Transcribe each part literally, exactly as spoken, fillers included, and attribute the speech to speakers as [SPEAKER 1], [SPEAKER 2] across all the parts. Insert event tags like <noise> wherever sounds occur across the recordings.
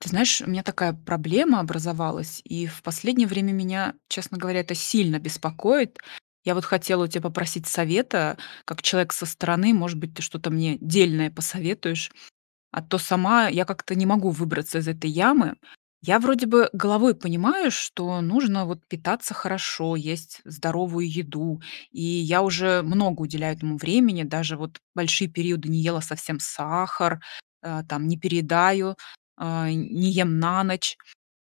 [SPEAKER 1] Ты знаешь, у меня такая проблема образовалась, и в последнее время меня, честно говоря, это сильно беспокоит. Я вот хотела у тебя попросить совета, как человек со стороны, может быть, ты что-то мне дельное посоветуешь? А то сама я как-то не могу выбраться из этой ямы. Я, вроде бы, головой понимаю, что нужно вот питаться хорошо, есть здоровую еду. И я уже много уделяю этому времени, даже вот большие периоды не ела совсем сахар, а, там, не передаю, а, не ем на ночь.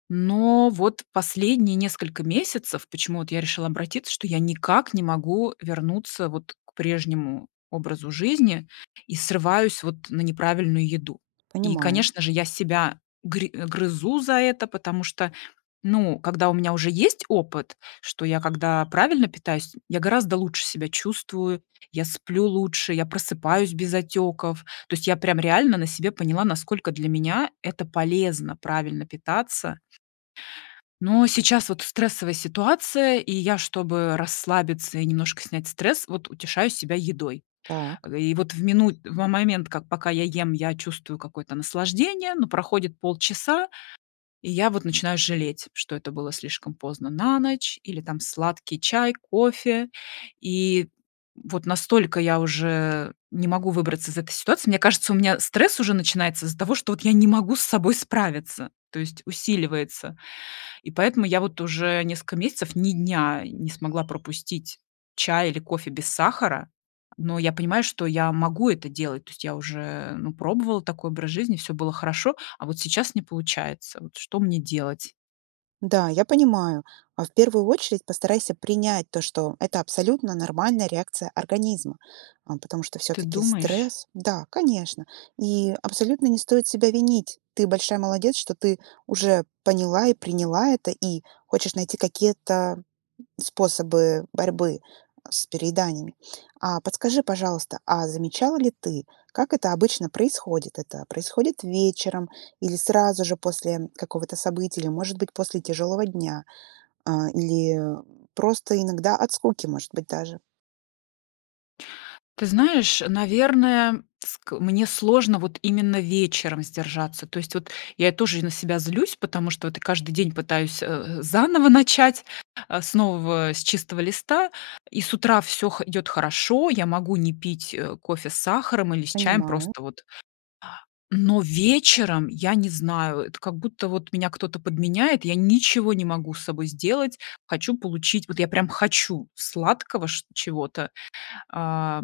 [SPEAKER 1] Но вот последние несколько месяцев, почему вот я решила обратиться, что я никак не могу вернуться вот к прежнему образу жизни и срываюсь вот на неправильную еду. И
[SPEAKER 2] Понимаю.
[SPEAKER 1] конечно же я себя гри грызу за это, потому что, ну, когда у меня уже есть опыт, что я когда правильно питаюсь, м, я гораздо лучше себя чувствую, я сплю лучше, я просыпаюсь без отеков. То есть я прям реально на себе поняла, насколько для меня это полезно правильно питаться. Но сейчас вот стрессовая ситуация, и я, чтобы расслабиться и немножко снять стресс, вот утешаю себя едой. А,
[SPEAKER 2] Так.
[SPEAKER 1] г и вот в минут в момент, как пока я ем, я чувствую какое-то наслаждение. Но проходит полчаса, и я вот начинаю жалеть, что это было слишком поздно на ночь или, там, сладкий чай, кофе. И, м, вот настолько я уже не могу выбраться из этой ситуации. Мне кажется, у меня стресс уже начинается из-за того, что вот я не могу с собой справиться, то есть усиливается. И поэтому я вот уже несколько месяцев, ни дня не смогла пропустить чай или кофе без сахара, но я понимаю, что я могу это делать. То есть я уже, ну, пробовала такой образ жизни, всё было хорошо, а вот сейчас не получается, вот что мне делать?
[SPEAKER 2] Да, я понимаю. А, в первую очередь, постарайся принять то, что это абсолютно нормальная реакция организма, а, потому что
[SPEAKER 1] Та
[SPEAKER 2] всё-таки
[SPEAKER 1] думаешь?
[SPEAKER 2] стресс. Да, конечно. И абсолютно не стоит себя винить. Ты большая молодец, что ты уже поняла и приняла это и хочешь найти какие-то способы борьбы с перееданиями. А, подскажи, пожалуйста, а, замечала ли ты, как это обычно происходит? Это происходит вечером или сразу же после какого-то события, или, может быть, после тяжелого дня? А, или просто иногда от скуки, может быть, даже.
[SPEAKER 1] Ты знаешь, наверное, ск мне сложно вот именно вечером сдержаться. То есть, вот, я и тоже на себя злюсь, потому что, вот, каждый день пытаюсь, э э, заново начать, а, с нового, с чистого листа, и с утра всё хо идёт хорошо, я могу не пить, э, кофе с сахаром или с чаем,
[SPEAKER 2] Понимаю.
[SPEAKER 1] просто вот но вечером я не знаю, это как будто, вот, меня кто-то подменяет, я ничего не могу с собой сделать, хочу получить, вот, я прям хочу сладкого чт чего-то, а,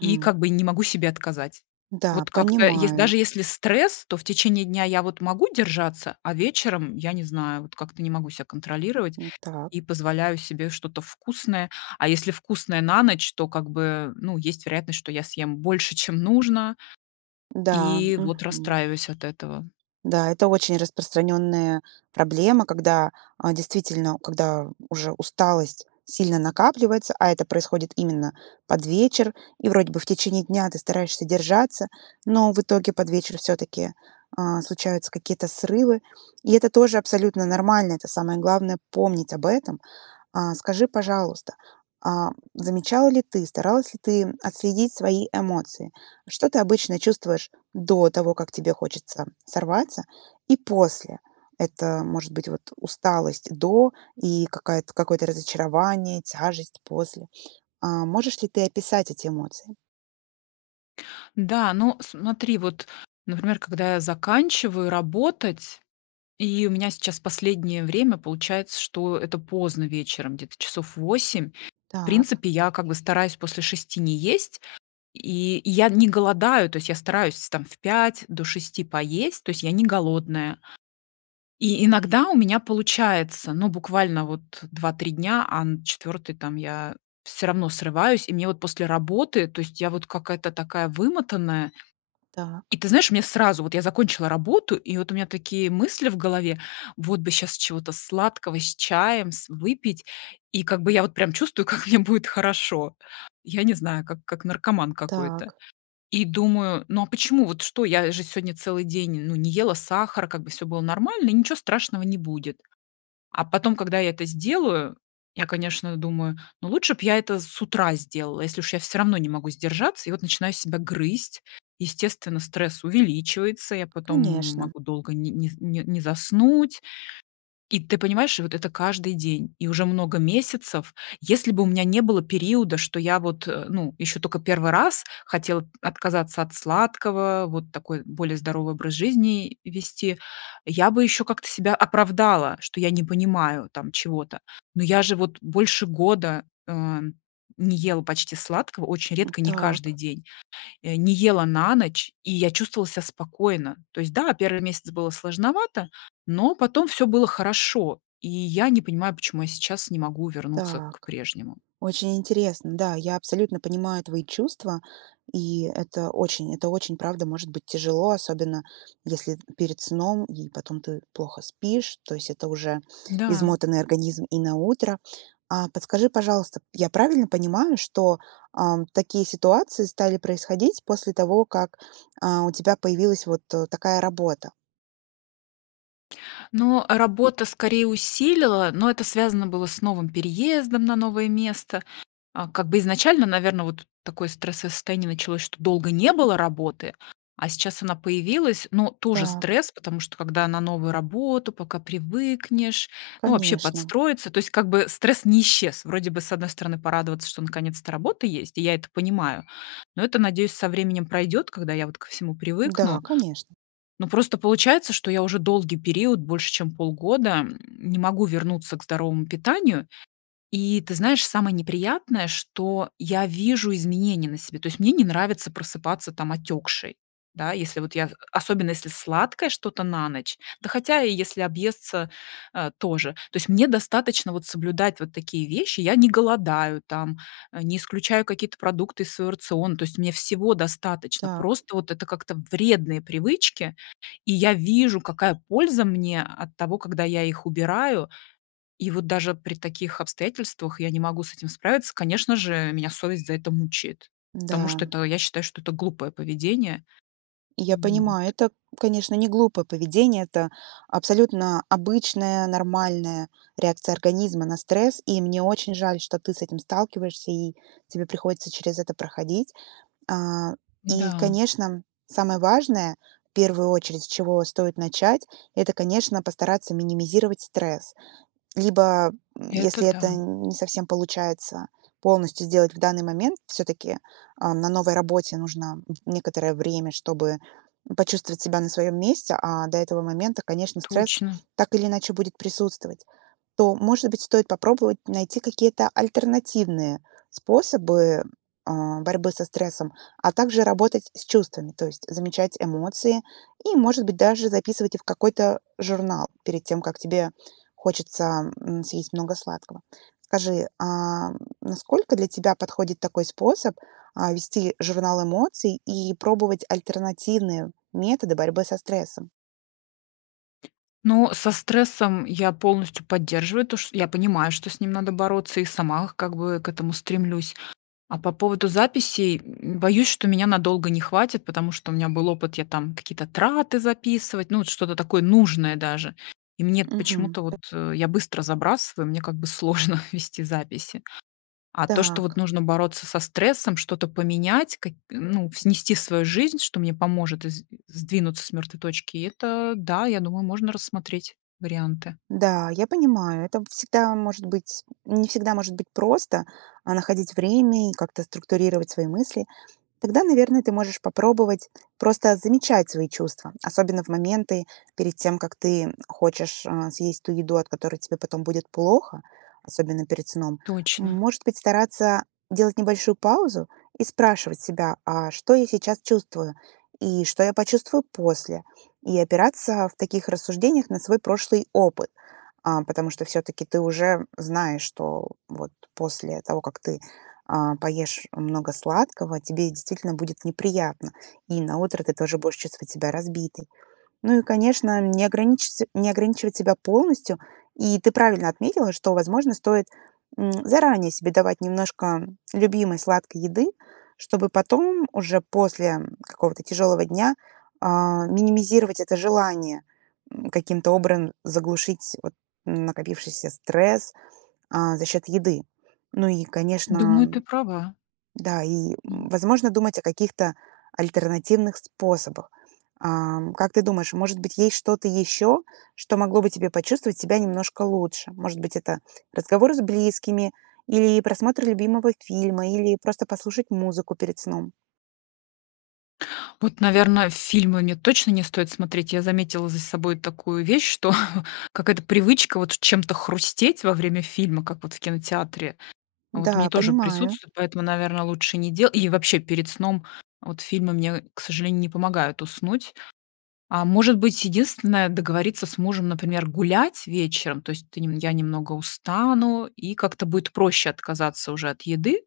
[SPEAKER 1] и, как бы, и не могу себе отказать.
[SPEAKER 2] Да,
[SPEAKER 1] Вот как-то ес даже
[SPEAKER 2] понимаю.
[SPEAKER 1] если стресс, то в течение дня я, вот, могу держаться, а вечером я не знаю, вот, как-то не могу себя контролировать
[SPEAKER 2] М, так.
[SPEAKER 1] и позволяю себе что-то вкусное. А если вкусное на ночь, то, как бы, ну, есть вероятность, что я съем больше, чем нужно,
[SPEAKER 2] Да,
[SPEAKER 1] и, вот,
[SPEAKER 2] мгм.
[SPEAKER 1] расстраиваюсь от этого.
[SPEAKER 2] Да, это очень распространенная проблема, когда, а, действительно, когда уже усталость сильно накапливается, а это происходит именно под вечер, и вроде бы в течение дня ты стараешься держаться, но в итоге под вечер всё-таки, а, случаются какие-то срывы. И это тоже абсолютно нормально. Это самое главное помнить об этом. А, скажи, пожалуйста, а замечала ли ты, старалась ли ты отследить свои эмоции? Что ты обычно чувствуешь до того, как тебе хочется сорваться и после? Это может быть, вот, усталость до и какая-то, какое-то разочарование, тяжесть после? А, можешь ли ты описать эти эмоции?
[SPEAKER 1] Да, ну смотри, вот, например, когда я заканчиваю работать, и у меня сейчас последнее время получается, что это поздно вечером, где-то часов в восемь. В
[SPEAKER 2] Так.
[SPEAKER 1] принципе я как бы стараюсь после шести не есть. И я не голодаю. То есть я стараюсь там в пять до шести поесть. То есть я не голодная. И иногда у меня получается. Но буквально вот два три дня, а на четвертый, там я всё равно срываюсь. И мне вот после работы, то есть я вот какая-то такая вымотанная. И
[SPEAKER 2] Так.
[SPEAKER 1] ты знаешь, у меня сразу вот, я закончила работу и вот у меня такие мысли в голове: вот бы сейчас чего-то сладкого с чаем с выпить. И как бы я вот прям чувствую, как мне будет хорошо. Я не знаю, как как наркоман какой-то.
[SPEAKER 2] Так.
[SPEAKER 1] И думаю: "Ну, а почему, вот что, я же сегодня целый день, ну, не ела сахар, как бы всё было нормально и ничего страшного не будет". А потом, когда я это сделаю, я, конечно, думаю: "Ну, лучше б я это с утра сделала, если уж я всё равно не могу сдержаться". И вот начинаю себя грызть, естественно, стресс увеличивается, я потом
[SPEAKER 2] Конечно.
[SPEAKER 1] могу долго нь не не заснуть. И ты понимаешь, и вот это каждый день, и уже много месяцев. Если бы у меня не было периода, что я вот, э, ну, еще токо первый раз хотела отказаться от сладкого, вот такой более здоровый образ жизни вести, я бы еще как-то себя оправдала, что я не понимаю, там, чего-то. Но я же вот больше года, ам, не ела почти сладкого, очень
[SPEAKER 2] М,
[SPEAKER 1] редко, не каждый
[SPEAKER 2] так.
[SPEAKER 1] день. Не ела на ночь, и я чувствовала себя спокойно. То есть, да, первый месяц было сложновато, но потом всё было хорошо, и я не понимаю, почему я сейчас не могу вернуться к
[SPEAKER 2] Так.
[SPEAKER 1] прежнему.
[SPEAKER 2] Очень интересно. Да, я абсолютно понимаю твои чувства, и это очень, это очень, правда, может быть тяжело, особенно, если это перед сном и потом ты плохо спишь, то есть это уже
[SPEAKER 1] Да.
[SPEAKER 2] измотанный организм и на утро. А подскажи, пожалуйста, я правильно понимаю, что, ам, такие ситуации стали происходить после того, как, а, у тебя появилась вот такая работа?
[SPEAKER 1] Ну, а, работа скорее усилила, но это связано было с новым переездом на новое место. А, как бы изначально, наверно, вот такое стрессовое состояние началось, что долго не было работы, а сейчас она появилась, но тоже
[SPEAKER 2] Так.
[SPEAKER 1] стресс, потому что когда на новую работу, пока привыкнешь, ну вообще
[SPEAKER 2] Конечно.
[SPEAKER 1] подстроиться. То есть, как бы стресс не исчез. Вроде бы, с одной стороны, порадоваться, что, наконец-то, работа есть, и я это понимаю, но это, надеюсь, со временем пройдет, когда я вот ко всему
[SPEAKER 2] Да,
[SPEAKER 1] привыкну.
[SPEAKER 2] конечно.
[SPEAKER 1] Ну, просто получается, что я уже долгий период, больше чем полгода, м, не могу вернуться к здоровому питанию. И ты знаешь, самое неприятное, что я вижу изменения на себе. То есть, мне не нравится просыпаться, там, отекшей. Да, если вот я особенно если сладкое что-то на ночь, да, хотя и если объесться, а, тоже. То есть, мне достаточно вот соблюдать вот такие вещи. Я не голодаю, там, а, не исключаю какие-то продукты из своего рациона. То есть, мне всего достаточно.
[SPEAKER 2] Так.
[SPEAKER 1] Просто вот это как-то- вредные привычки. И я вижу, какая польза мне от того, когда я их убираю. И вот даже при таких обстоятельствах я не могу с этим справиться. Конечно же, меня совесть за это мучает. Потому
[SPEAKER 2] Да.
[SPEAKER 1] что это я считаю, что это глупое поведение.
[SPEAKER 2] Я
[SPEAKER 1] М,
[SPEAKER 2] понимаю,
[SPEAKER 1] вот.
[SPEAKER 2] это, конечно, не глупое поведение. Это абсолютно обычная нормальная реакция организма на стресс, и мне очень жаль, что ты с этим сталкиваешься и тебе приходится через это проходить. А, и,
[SPEAKER 1] Да.
[SPEAKER 2] конечно, самое важное, в первую очередь, с чего стоит начать- это, конечно, постараться минимизировать стресс. Либо, м,
[SPEAKER 1] Это
[SPEAKER 2] если это
[SPEAKER 1] да.
[SPEAKER 2] не совсем получается, полностью сделать в данный момент, всё-таки, а, на новой работе нужно н некоторое время, чтобы, м, почувствовать себя на своем месте. А до этого момента, конечно, стресс
[SPEAKER 1] Точно.
[SPEAKER 2] так или иначе будет присутствовать. То, может быть, стоит попробовать найти какие-то альтернативные способы, а, борьбы со стрессом, а также работать с чувствами, то есть замечать эмоции и, может быть, даже записывать их в какой-то журнал перед тем, как тебе хочется, м, съесть много сладкого. Скажи, ам, насколько для тебя подходит такой способ, а, вести журнал эмоций и пробовать альтернативные методы борьбы со стрессом?
[SPEAKER 1] Ну, со стрессом я полностью поддерживаю, то ш я понимаю, что с ним надо бороться и сама, как бы, к этому стремлюсь. А по поводу записей, м, боюсь, что меня надолго не хватит, потому что у меня был опыт, я там какие-то траты записывать, ну, вот, что-то такое нужное даже. И мне эт
[SPEAKER 2] Мгм.
[SPEAKER 1] почему-то вот, э, я быстро забрасываю, мне, как бы, <chuckles> сложно вести записи. А то, что, вот,
[SPEAKER 2] Так.
[SPEAKER 1] нужно бороться со стрессом, что-то поменять, какь ну, снести свою жизнь, что мне поможет из сдвинуться с мертвой точки, это да, я думаю, можно рассмотреть варианты.
[SPEAKER 2] Да, я понимаю, это б всегда может быть, м, не всегда может быть просто, а, находить время и как-то структурировать свои мысли. Тогда, наверное, ты можешь попробовать просто замечать свои чувства, особенно в моменты, перед тем, как ты, м, хочешь, а, съесть ту еду, от которой тебе потом будет плохо, особенно перед сном.
[SPEAKER 1] Точно.
[SPEAKER 2] Может быть, стараться делать небольшую паузу и спрашивать себя: "А что я сейчас чувствую? И что я почувствую после?". И опираться в таких рассуждениях на свой прошлый опыт. А, потому что все-таки ты уже знаешь, что вот после того, как ты, а, поешь много сладкого, тебе действительно будет неприятно. И на утро ты тоже будешь чувствовать себя разбитой. Ну и, конечно, не ограничится не ограничивать себя полностью. И ты правильно отметила, что, возможно, стоит, м, заранее себе давать немножко, м, любимой сладкой еды, чтобы потом уже после, м, какого-то тяжелого дня, а, минимизировать это желание, м, каким-то обран заглушить, вот, н накопившийся стресс, а, за счет еды. Ну и,
[SPEAKER 1] Думаю,
[SPEAKER 2] конечно
[SPEAKER 1] ты права.
[SPEAKER 2] Да, и, возможно, думать о каких-то альтернативных способах. Ам, как ты думаешь, может быть есть что-то еще, что могло бы тебе почувствовать себя немножко лучше? Может быть, это разговор с близкими или просмотр любимого фильма, или просто послушать музыку перед сном.
[SPEAKER 1] Вот, наверное, фильмы мне точно не стоит смотреть. Я заметила за собой такую вещь, что какая-то привычка вот чем-то хрустеть во время фильма, как вот в кинотеатре, вот мне
[SPEAKER 2] Да,
[SPEAKER 1] тоже
[SPEAKER 2] понимаю.
[SPEAKER 1] присутствуют, поэтому, наверно, лучше не дела и вообще перед сном вот фильмы мне, к сожалению, не помогают уснуть. А, может быть единственное, договориться с мужем, например, гулять вечером, то есть ты я немного устану, и как-то будет проще отказаться уже от еды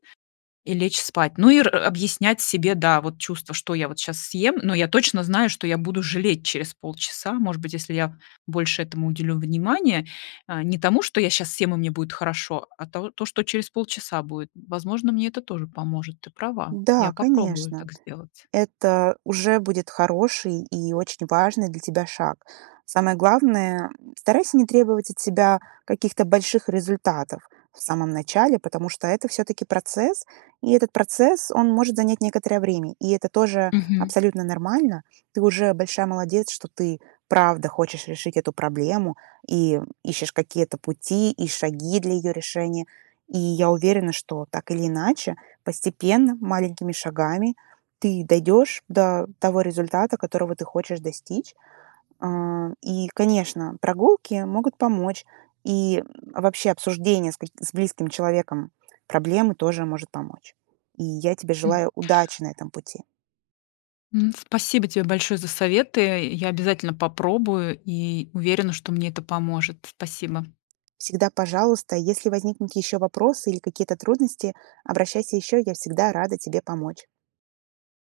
[SPEAKER 1] и лечь спать. Ну, и р объяснять себе, да, вот чувство, что я вот сейчас съем. Но я точно знаю, что я буду жалеть через полчаса, может быть, если я больше этому уделю внимания, а, не тому, что я щас съем и мне будет хорошо, а то то что через полчаса будет. Возможно, мне это тоже поможет, ты права, я
[SPEAKER 2] Да,
[SPEAKER 1] попробую
[SPEAKER 2] конечно,
[SPEAKER 1] так сделать.
[SPEAKER 2] это уже будет хороший и очень важный для тебя шаг. Самое главное старайся не требовать от себя каких-то больших результатов в самом начале, потому что это все-таки процесс. И этот процесс, он может занять некоторое время. И это тоже
[SPEAKER 1] Мгм.
[SPEAKER 2] абсолютно нормально. Ты уже большая молодец, что ты, правда, хочешь решить эту проблему и ищешь какие-то пути, и шаги для ее решения. И я уверена, что так или иначе, постепенно, маленькими шагами ты дойдешь до того результата, которого ты хочешь достичь. А. И, конечно, прогулки могут помочь. И, а, вообще обсуждение с ка с близким человеком проблемы тоже может помочь. И я тебе
[SPEAKER 1] М.
[SPEAKER 2] желаю удачи на этом пути.
[SPEAKER 1] М. Спасибо тебе большое за советы. Я обязательно попробую и уверена, что мне это поможет. Спасибо.
[SPEAKER 2] Всегда, пожалуйста, если возникнут еще вопросы или какие-то трудности, обращайся еще, я всегда рада тебе помочь.